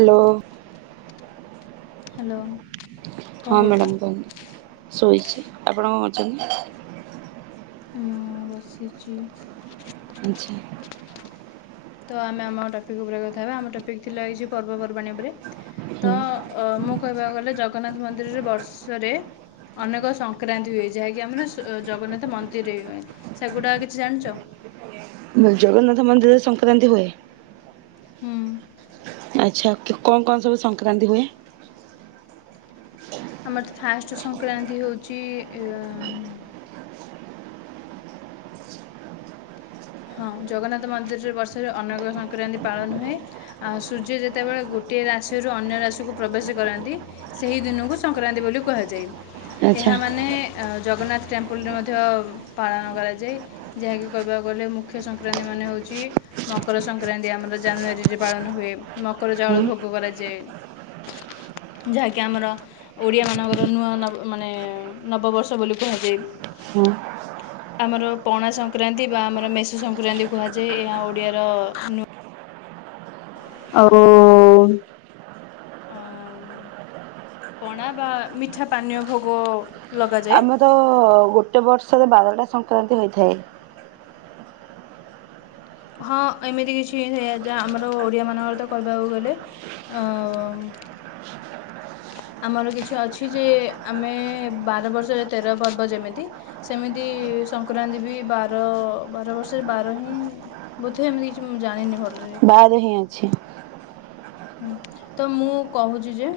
Hello. Hello. ହଁ madam କୁହନ୍ତୁ। ଶୋଇଚି ଆପଣ କଣ କରୁଚନ୍ତି? ମୁଁ ବସିଚି। ଆଚ୍ଛା। ତ ଆମେ ଆମ ଟପିକ୍ ଉପରେ କଥା ହେବା। ଆମ ଟପିକ୍ ଥିଲା ଏଇ ଯୋଉ ପର୍ବପର୍ବାଣି ଉପରେ ତ ହୁଁ ମୁଁ କହିବାକୁ ଗଲେ ଜଗନ୍ନାଥ ମନ୍ଦିରରେ ବର୍ଷରେ ଅନେକ ସଂକ୍ରାନ୍ତି ହୁଏ। ଯାହାକି ଆମେ ନା ଜଗନ୍ନାଥ ମନ୍ଦିରେ ହୁଏ। ସେଗୁଡ଼ା କିଛି ଜାଣିଚ? ଜଗନ୍ନାଥ ମନ୍ଦିରରେ ସଂକ୍ରାନ୍ତି ହୁଏ। ହୁଁ। ଆଚ୍ଛା କଣ କଣ ସବୁ ସଂକ୍ରାନ୍ତି ହୁଏ? ଆମର ତ ଫାଷ୍ଟ ସଂକ୍ରାନ୍ତି ହଉଚି ହଁ ଜଗନ୍ନାଥ ମନ୍ଦିରରେ ବର୍ଷରେ ଅନେକ ସଂକ୍ରାନ୍ତି ପାଳନ ହୁଏ। ଆ ସୂର୍ଯ୍ୟ ଯେତେବେଳେ ଗୋଟିଏ ରାଶିରୁ ଅନ୍ୟ ରାଶିକୁ ପ୍ରବେଶ କରନ୍ତି ସେହି ଦିନକୁ ସଂକ୍ରାନ୍ତି ବୋଲି କୁହାଯାଏ। ଆଚ୍ଛା ଏହା ମାନେ ଏ ଜଗନ୍ନାଥ ଟେମ୍ପୂଲରେ ମଧ୍ୟ ପାଳନ କରାଯାଏ। ଯାହାକି କହିବାକୁ ଗଲେ ମୁଖ୍ୟ ସଂକ୍ରାନ୍ତି ମାନେ ହଉଚି ମକର ସଂକ୍ରାନ୍ତି ଆମର ଜାନୁଆରୀରେ ପାଳନ ହୁଏ। ମକର ହୁଁ ଚାଉଳ ଭୋଗ କରାଯାଏ। ଯାହାକି ଆମର ଓଡ଼ିଆ ମାନଙ୍କର ନୂଆ ନ ମାନେ ନବବର୍ଷ ବୋଲି କୁହାଯାଏ। ହୁଁ ଆମର ପଣା ସଂକ୍ରାନ୍ତି ବା ଆମର ମେଷ ସଂକ୍ରାନ୍ତି କୁହାଯାଏ। ଏହା ଓଡିଆର ଆଉ ଅ ପଣା ବା ମିଠା ପାନ୍ୟ ଭୋଗ ଲଗାଯାଏ। ଆମେ ତ ଗୋଟେ ବର୍ଷରେ ବାରଟା ସଂକ୍ରାନ୍ତି ହୋଇଥାଏ। ହଁ ଏମିତି କିଛି ଯାହା ଆମର ଓଡିଆ ମାନଙ୍କର ତ କହିବାକୁ ଗଲେ ଅ ଆମର କିଛି ଅଛି ଯେ ଆମେ ବାର ବର୍ଷରେ ତେର ପର୍ବ ଯେମିତି ସେମିତି ସଂକ୍ରାନ୍ତି ବି ବାର ବାର ବର୍ଷରେ ବାର ହିଁ ବୋଧେ ଏମିତି କିଛି ମୁଁ ଜାଣିନି ଭଲ ବାଦ୍ ହିଁ ଅଛି। ହୁଁ ତ ମୁଁ କହୁଚି ଯେ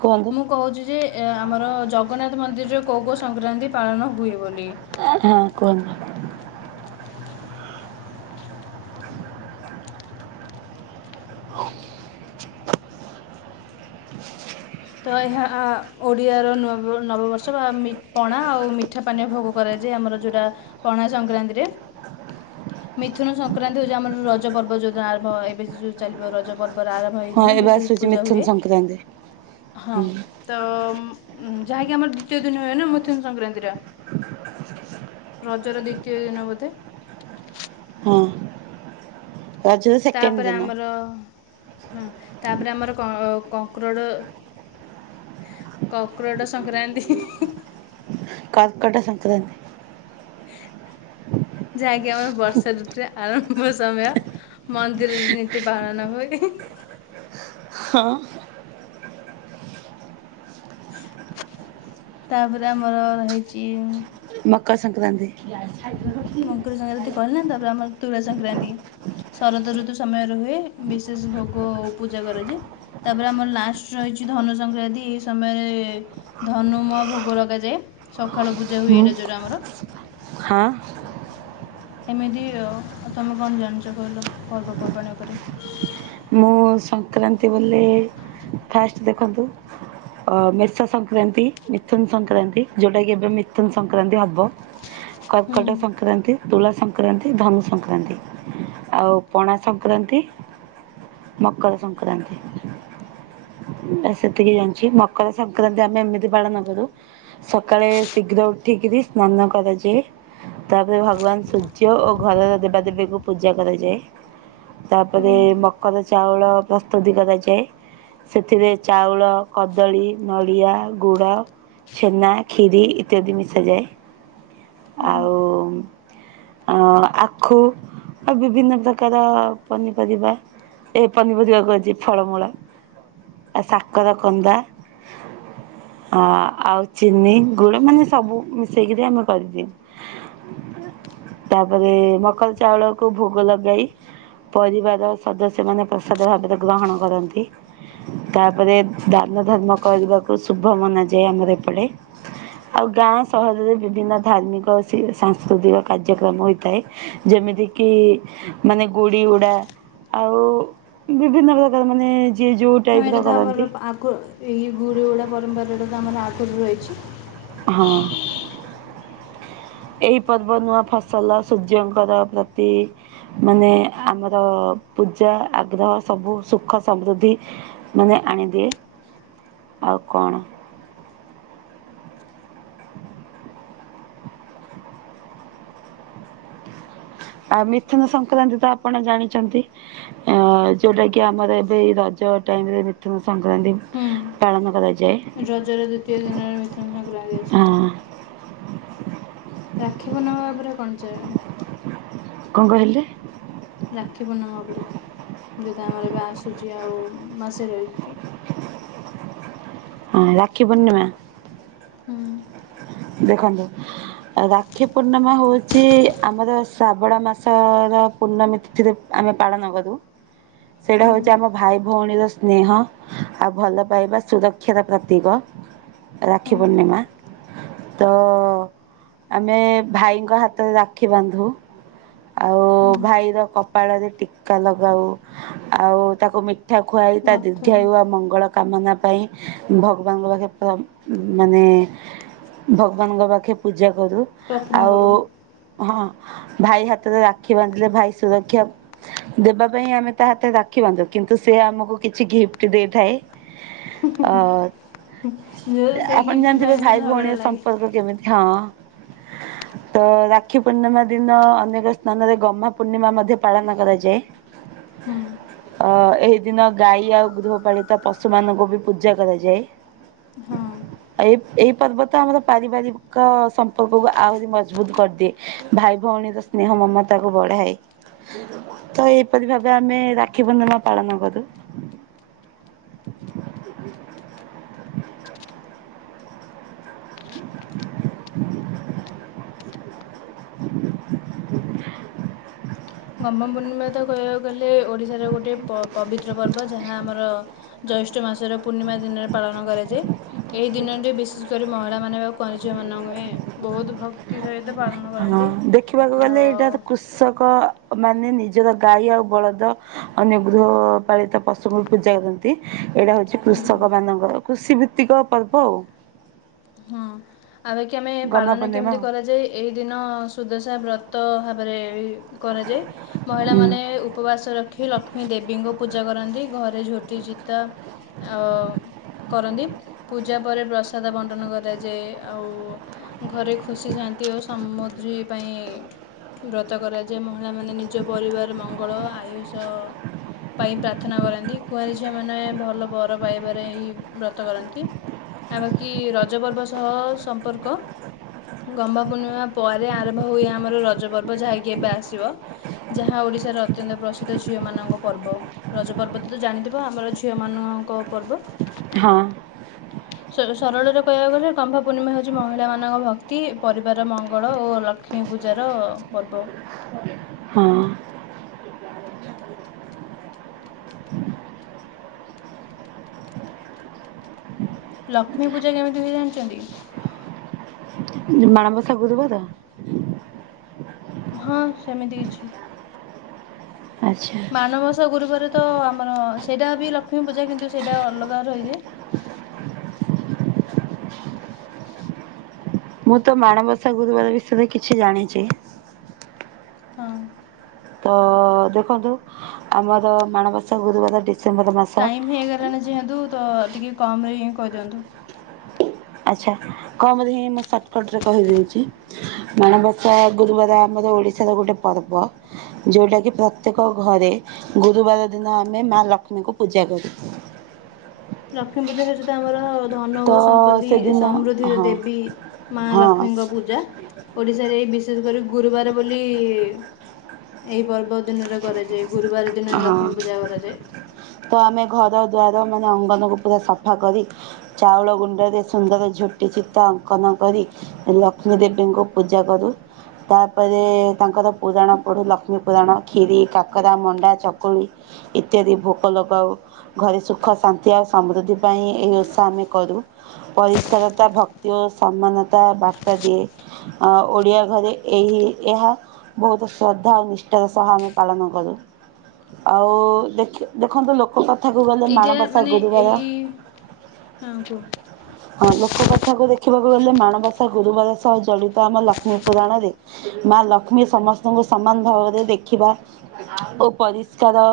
କୁହନ୍ତୁ ମୁଁ କହୁଚି ଯେ ଆମର ଜଗନ୍ନାଥ ମନ୍ଦିରରେ କୋଉ କୋଉ ସଂକ୍ରାନ୍ତି ପାଳନ ହୁଏ ବୋଲି ହଁ କୁହନ୍ତୁ। ତ ଏହା ଓଡ଼ିଆର ନବନବବର୍ଷ ବା ମି ପଣା ଆଉ ମି ଠା ପାନୀୟ ଭୋଗ କରାଯାଏ ଆମର ଯୋଉଟା ପଣା ସଂକ୍ରାନ୍ତିରେ। ମିଥୁନ ସଂକ୍ରାନ୍ତି ହଉଚି ଆମର ରଜ ପର୍ବ ଯୋଉ ଆରମ୍ଭ ଏବେ ଯଉ ଚାଲିବ ରଜ ପର୍ବର ଆରମ୍ଭ ଶେଇ ହଁ ଦିନ ଏବେ ବିଶେଷ ଆସୁଛି ପୂଜା ମିଥୁନ ହୁଏ ସଂକ୍ରାନ୍ତି ହଁ। ହୁଁ ତ ଯାହାକି ଆମର ଦୁତୀୟ ଦିନ ହୁଏ ନା ମଥୁନ ସଂକ୍ରାନ୍ତିତ ଟା। ରଜର ଦ୍ୱତୀୟ ଦିନ ବୋଧେ? ହଁ। ରଜର ସେକେଣ୍ଡ ତାପରେ ଦିନ ଆମର ହଁ ତାପରେ ଆମର କଙ୍କରୋଡ଼ କଙ୍କକ୍ରୋଟ ସଂକ୍ରାନ୍ତି। କର୍କଟ ସଂକ୍ରାନ୍ତି। ଯାହାକି ଆମର ବର୍ଷା ଋତୁରେ ଆରମ୍ଭ ସମୟ। ମନ୍ଦିରରେ ନୀତି ପାଳନ ହୁଏ। ହଁ। ତାପରେ ଆମର ହେଇଚି ମକର ସଂକ୍ରାନ୍ତି। ମକର ସଂକ୍ରାନ୍ତି କହିଲ ନା ତାପରେ ଆମର ତୁଳା ସଂକ୍ରାନ୍ତି। ଶରଦ ଋତୁ ସମୟରେ ହୁଏ ବିଶେଷ ଭୋଗ ଓ ପୂଜା କରାଯାଏ। ତାପରେ ଆମର ଲାଷ୍ଟ ରହିଚି ଧନୁ ସଂକ୍ରାନ୍ତି ଏ ସମୟରେ ଧନୁ ମୁଆଁ ଭୋଗ ଲଗାଯାଏ, ସକାଳୁ ପୂଜା ହୁଏ ହଁ ଏଇଟା ଯୋଉଟା ଆମର। ହଁ। ଏମିତି ତୁମେ କଣ ଜାଣିଛ କହିଲ ପର୍ବପର୍ବାଣି ଉପରେ? ମୁଁ ସଂକ୍ରାନ୍ତି ବୋଲି ଫାଷ୍ଟ ଦେଖନ୍ତୁ ଅ ମେଷା ସଂକ୍ରାନ୍ତି ମିଥୁନ ସଂକ୍ରାନ୍ତି ଯୋଉଟା କି ଏବେ ମିଥୁନ ସଂକ୍ରାନ୍ତି ହବ। [unintelligible] କର୍କଟ ସଂକ୍ରାନ୍ତି ସଂକ୍ରାନ୍ତି ତୁଳା ସଂକ୍ରାନ୍ତି ଧନୁ ସଂକ୍ରାନ୍ତି ଆଉ ପଣା ସଂକ୍ରାନ୍ତି। ମକର ସଂକ୍ରାନ୍ତି। ସେତିକି ଜାଣିଚି ମକର ସଂକ୍ରାନ୍ତି ଆମେ ଏମିତି ପାଳନ କରୁ। ସକାଳେ ଶୀଘ୍ର ଉଠିକିରି ସ୍ନାନ କରାଯାଏ। ତାପରେ ଭଗବାନ ସୂର୍ଯ୍ୟ ଓ ଘରର ଦେବାଦେବୀଙ୍କୁ ପୂଜା କରାଯାଏ। ହୁଁ ତାପରେ ମକର ଚାଉଳ ପ୍ରସ୍ତୁତି କରାଯାଏ। ସେଥିରେ ଚାଉଳ କଦଳୀ ନଡ଼ିଆ ଗୁଡ଼ ଛେନା ଖିରି ଇତ୍ୟାଦି ମିଶାଯାଏ ହୁଁ ଆଉ ଆ ଆଖୁ ଆଉ ବିଭିନ୍ନ ପ୍ରକାର ପନିପରିବା ଏ ପନିପରିବା କହୁଚି ଫଳମୂଳ ଆଉ ସାକର କନ୍ଦା ଆ ଆଉ ଚିନି ଗୁଡ ମାନେ ସବୁ ମିଶେଇକିରି ଆମେ କରିଦୋଉ। [unintelligible] ତାପରେ ମକର ଚାଉଳକୁ ଭୋଗ ଲଗାଇ ପରିବାର ସଦସ୍ୟମାନେ ପ୍ରସାଦ ଭାବରେ ଗ୍ରହଣ କରନ୍ତି ତାପରେ ଦାନ ଧର୍ମ କରିବାକୁ ଶୁଭ ମନାଯାଏ ଆମର ଏପଟେ। [unintelligible] ଆଉ ଗାଁ ସହରରେ ବିଭିନ୍ନ ଧାର୍ମିକ ସାଂସ୍କୃତିକ କାର୍ଯ୍ୟକ୍ରମ ହୋଇଥାଏ। ଯେମିତି କିି ମାନେ ଗୁଡି ଉଡା ଆଉ ବିଭିନ୍ନ ପ୍ରକାର ମାନେ ଯିଏ ଯେଉଁ ହଁ ଏଇଟା ତ ଆମର ଆଗ ଏଇ ଗୁଡ ଗୁଡା ପରମ୍ପରାଟା ତ ଆମର ଆଗରୁ ରହିଚି। ହଁ। ଏଇ ପର୍ବ ନୂଆ ଫସଲ ସୂର୍ଯ୍ୟଙ୍କର ପ୍ରତି ମାନେ ଆମର ପୂଜା ଆଗ୍ରହ ସବୁ ସୁଖ ସମୃଦ୍ଧି ମାନେ ଆଣିଦିଏ ଆଉ କଣ। ଆଉ ମିଥୁନ ସଂକ୍ରାନ୍ତି ତ ଆପଣ ଜାଣିଛନ୍ତି। ଅ ଯୋଉଟା କି ଆମର ଏବେ ରଜ ଟାଇମ ରେ ମିଥୁନ ସଂକ୍ରାନ୍ତି ହୁଁ ପାଳନ କରାଯାଏ ରଜର ଦ୍ଵିତୀୟ ଦିନରେ ମିଥୁନ ସଂକ୍ରାନ୍ତି ଅଛି। ହଁ ରାକ୍ଷୀ ପୂର୍ଣ୍ଣମା ଉପରେ କଣ [unintelligible] କଣ କହିଲେ? ରାକ୍ଷୀ ପୂର୍ଣ୍ମା ଉପରେ ଯଦି ଆମର ଏବେ ଆସୁଛି ଆଉ ମାସେ ରହିଚି। ରାକ୍ଷୀ ପୂର୍ଣ୍ଣମା। ହୁଁ। ଦେଖନ୍ତୁ। ରାକ୍ଷୀ ପୂର୍ଣ୍ଣିମା ହଉଛି ଆମର ଶ୍ରାବଣ ମାସର ପୂର୍ଣ୍ଣମୀ ତିଥିରେ ଆମେ ପାଳନ କରୁ ସେଇଟା ହୁଁ ହଉଛି ଆମ ଭାଇ ଭଉଣୀର ସ୍ନେହ ଆଉ ଭଲ ପାଇବା ସୁରକ୍ଷାର ପ୍ରତୀକ ହୁଁ ରାକ୍ଷୀ ପୂର୍ଣ୍ଣିମା ତ ଆମେ ଭାଇଙ୍କ ହାତରେ ରାକ୍ଷୀ ବାନ୍ଧୁ। ଆଉ ହୁଁ ଭାଇର କପାଳରେ ଟିକା ଲଗାଉ ଆଉ [unintelligible] କଥା ଖୁଆଇ ତା ମଥାରେ ଦୀର୍ଘାୟୁଆ ମଙ୍ଗଳ କାମନା ପାଇଁ ଭଗବାନଙ୍କ ପାଖେ ମାନେ ଭଗବାନଙ୍କ ପାଖେ ପୂଜା କରୁ ପ୍ରାର୍ଥନା ଆଉ କରୁ। ହଁ। ଭାଇ ହାତରେ ରାକ୍ଷୀ ବାନ୍ଧିଲେ ଭାଇ ସୁରକ୍ଷା ଦେବା ପାଇଁ ଆମେ ତା ହାତରେ ରାକ୍ଷୀ ବାନ୍ଧୁ କିନ୍ତୁ ସେ ଆମକୁ କିଛି ଗିଫ୍ଟ ଦେଇଥାଏ। [unintelligible] ସେଇ ଅ ଆପଣ ଗିଫ୍ଟ ଜାଣିଥିବେ ପାଇଁ ବି ଭାଇ ଝଗଡ଼ା ଭଉଣୀର ଲାଗେ। ସମ୍ପର୍କ କେମିତି ହଁ। [inaudible] ତ ରାକ୍ଷୀ ପୂର୍ଣ୍ଣିମା ଦିନ ଅନେକ ସ୍ଥାନରେ ଗହ୍ମା ପୂର୍ଣ୍ଣିମା ମଧ୍ୟ ପାଳନ କରାଯାଏ। ହୁଁ। ଅ ଏହି ଦିନ ଗାଈ ଆଉ ଗୃହପାଳିତ ପଶୁ ମାନଙ୍କୁ ବି ପୂଜା କରାଯାଏ। ହଁ। ଆ ଏଇ ଏଇ ପର୍ବତ ଆମର ପାରିବାରିକ ସମ୍ପର୍କକୁ ଆହୁରି ମଜବୁତ କରିଦିଏ। ଭାଇ ଭଉଣୀର ସ୍ନେହ ମମତାକୁ ବଢ଼ାଏ। ତ ଏହୀ ପରି ଭାବେ ଆମେ ରାକ୍ଷୀ ପୂର୍ଣ୍ଣିମା ପାଳନ କରୁ। [inaudible] [inaudible] [unintelligible] ପୂର୍ଣ୍ଣିମା ତ କହିବାକୁ ଗଲେ ଓଡ଼ିଶାର ଗୋଟେ ପବିତ୍ର ପର୍ବ ଯାହା ଆମର ଜ୍ୟୈଷ୍ଠ ମାସର ପୂର୍ଣ୍ଣିମା ଦିନରେ ପାଳନ କରାଯାଏ। ଏହି ଦିନରେ ବିଶେଷ କରି ମହିଳାମାନେ ବାଉ କନଝିଅ ମାନଙ୍କ ବହୁତ ଭକ୍ କ୍ତୀ ସହିତ ପାଳନ କରନ୍ତି ଆଉ ଷକ ମାନେ ନିଜର ଗାଈ ଆଉ ବଳଦ ଅନ୍ୟ ଗୃହ ପାଳିତ ପଶୁଙ୍କୁ ପୂଜା କର ନ୍ତି ଏଇଟା ହଉଛି କୃଷକ ମାନଙ୍କ କୃଷି ଭିତ୍ତିକ ପର୍ବ ଆଉ ହଁ ଆଉ ଏ କି ଆମେ ଗହ୍ମା ପାଳନ ପୂର୍ଣ୍ଣିମା କେମିତି ଆଉ। କରାଯାଏ? ଏହି ଦିନ ସୁଦଶା ବ୍ରତ ଭାବରେ କରାଯାଏ ମହିଳାମାନେ ଉପବାସ ରଖି ଲକ୍ କ୍ଷ୍ମୀ ଦେବୀଙ୍କ ପୂଜା କରନ୍ତି ଘରେ ଝୋଟି ଚିତା ଆଉ କରନ୍ତି ପୂଜା ପରେ ପ୍ରସାଦ ବଣ୍ ଣ୍ଟନ କରାଯାଏ ଆଉ ଘରେ ଖୁସି ଥାଆନ୍ତି ଓ ସମୁଧ୍ରୀ ପାଇଁ ବ୍ରତ କରାଯାଏ ମହିଳାମାନେ ନିଜ ପରିବାର ମଙ୍ଗଳ ଆୟୁଷ ପାଇଁ ପ୍ରାର୍ଥନା କରନ୍ତି କୁଆଁରୀ ଝିଅମାନେ ଭଲ ବର ପାଇବାରେ ହିଁ ବ୍ରତ କରନ୍ତି। ଆମକି ରଜ ପର୍ବ ସହ ସମ୍ପର୍କ [unintelligible] ପୂର୍ଣ୍ଣିମା ପରେ ଆରମ୍ଭ ହୁଏ ଆମର ରଜପର୍ବ ଯାହାକି ଏବେ ଆସିବ। ଯାହା ଓଡ଼ିଶାର ଅତ୍ୟନ୍ତ ପ୍ରସିଦ୍ଧ ଝିଅମାନଙ୍କ ପର୍ବ। ରଜ ପର୍ବ ତ ତୁ ଜାଣିଥିବ ଆମର ଝିଅ ମାନଙ୍କ ପର୍ବ। ହଁ। ସର ସରଳରେ କହିବାକୁ ଗଲେ କମ୍ଭା ପୂର୍ଣ୍ଣିମା ହଉଛି। ମହିଳା ମାନଙ୍କ ଭକ୍ତି ପରିବାର ମଙ୍ଗଳ ଓ ଲଖ ହିଁ ପୂଜାର ପର୍ବ। ହଁ,। ଲକ୍ଷ୍ମୀ ପୂଜା କେମିତି ହୁଏ ଜାଣିଛନ୍ତି? ମାଣବସା ଗୁରୁବାର? ହଁ ସେମିତି କିଛି ଆଚ୍ଛା ମାଣବାସା ଗୁରୁବାର ତ ଆମର ସେଇଟାବି ଲକ୍ଷ୍ମୀ ପୂଜା କିନ୍ତୁ ସେଇଟା ଅଲଗା ରହି ଯାଏ ମୁଁତ ମାଣବସା ଗୁରୁବାର ବିଷୟରେ କିଛି ଜାଣିଛି। ହଁ। ତ ଦେଖନ୍ତୁ ଆମର ମାଣବସା ଗୁରୁବାର ଡିସେମ୍ବର ମାସ ଟାଇମ ହେଇଗଲାଣି ଯେହେତୁ ତ ଟିକେ କମରେ ହିଁ କହିଦିଅନ୍ତୁ। ଆଚ୍ଛା କମରେହିଁ ମୁଁ ଶାଟକଟ ରେ କହିଦେଉଛି। ମାଣବସା ଗୁରୁବାର ଆମର ଓଡିଶାର ଗୋଟେ ପର୍ବ। ଯୋଉଟା କି ପ୍ରତ୍ୟେକ ଘରେ ଗୁରୁବାର ଦିନ ଆମେ ମା ଲକ୍ଷ୍ମୀଙ୍କୁ ପୂଜା କରୁ ଲକ୍ଷ୍ମୀ ପୂଜା ଯେହେତୁ ହର ଧନ ତ ଓ ସମ୍ପତ୍ତି ସେଦିନ ସମୃଦ୍ଧିର ହଁ ଦେବୀ ମା ହଁ ଲକ୍ଷ୍ମୀଙ୍କ ପୂଜା, ଓଡ଼ିଶାରେ ଏଇ ବିଶେଷ କରି ଗୁରୁବାର ବୋଲି-ଇ ଏଇ ପର୍ବ ଦିନରେ କରାଯାଏ। ଗୁରୁବାର ଦିନ ହିଁ ହଁ ଲକ୍ଷ୍ମୀପୂଜା କରାଯାଏ। ତ ଆମେ ଘର ଦ୍ୱାର ମାନେ, ଅଙ୍ଗନକୁ ପୁରା ସଫାକରି ଚାଉଳ ଗୁଣ୍ଡରେ ସୁନ୍ଦର ଝୋଟି ଚିତା ଅଙ୍କନ କରି ଲକ୍ଷ୍ମୀ ଦେବୀଙ୍କୁ ପୂଜାକରି ତା'ପରେ-ଏ ତାଙ୍କର ପୁରାଣ ପଢୁ, ଲକ୍ଷ୍ମୀ ପୁରାଣ। କ୍ଷୀରି, କାକରା, ମଣ୍ଡା ଚକୁଳି ଇତ୍ୟାଦି ଭୋଗ ଲଗାଉ। ଘରେ ସୁଖ ଶାନ୍ତି ଆଉ ସମୃଦ୍ଧି ପାଇଁ ଏହି ଓଷା ଆମେ କରୁ। ପରିଷ୍କାରତା ଭକ୍ତି ଓ ସମ୍ମାନତା ବାର୍ତ୍ତା ଦିଏ। ଆ ଓଡ଼ିଆ ଘରେ ଏହି, ଏହା ବହୁତ, ଶ୍ରଦ୍ଧା ଆଉ ନିଷ୍ଠାର ସହ ଆମେ ପାଳନକରୁ। ଆଉ, ଦେଖି ଦେଖନ୍ତୁ ଲୋକକଥ୍ ଏଇଟା ମାନେ ଏଇ-ଇ ହଁ କୁହ। ହଁ, ଲୋକ କଥାକୁ ଦେଖିବାକୁ ଗଲେ, ମାଣବସା ଗୁରୁବାର ସହ ଜଡ଼ିତ ଆମ ଲକ୍ଷ୍ମୀ ପୁରାଣରେ ମା ଲକ୍ଷ୍ମୀ ସମସ୍ତଙ୍କୁ, ସମାନ ଭାବରେ ଦେଖିବା ଓ ପରିଷ୍କାର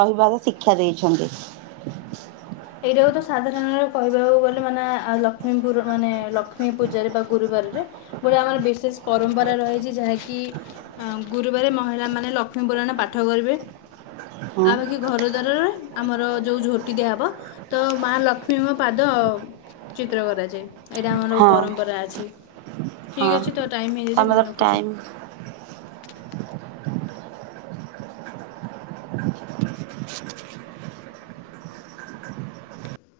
ରହିବାର ଶିକ୍ଷା ଦେଇଛନ୍ତି। ଏଇଟାକୁତ ସାଧାରଣଣରେ କହିବାକୁ ଗଲେ, ମାନେ ଆ ଲକ୍ଷ୍ମୀପୁରଣ ମାନେ ଲକ୍ଷ୍ମୀ ପୂଜାରେ ପା ଗୁରୁବାରରେ ଗୋଟେ ଆମର ବିଶେଷ ପରମ୍ପରା ରହିଛି, ଯାହାକି ଆଁ ଗୁରୁବାରେ ମହିଳାମାନେ ଲକ୍ଷ୍ମୀ ପୁରାଣ ପାଠକରିବେ। ହଁ ଆ ବାକି ଘର ଦ୍ୱାରର ଆମର ଯଉ ଝୋଟି ଦିଆହବ ତ ମା ଲକ୍ଷ୍ମୀମ ପାଦ ଚିତ୍ର କରାଯାଏ। ଏଇଟା ଆମର ହଁ ପରମ୍ପରା ଅଛି। ହଁ ଠିକ୍ଅଛି, ତୋ ଟାଇମ୍ ହେଇଯାଇଛି ଆମର ଦେନ୍ ରଖୁଛି। ଟାଇମ୍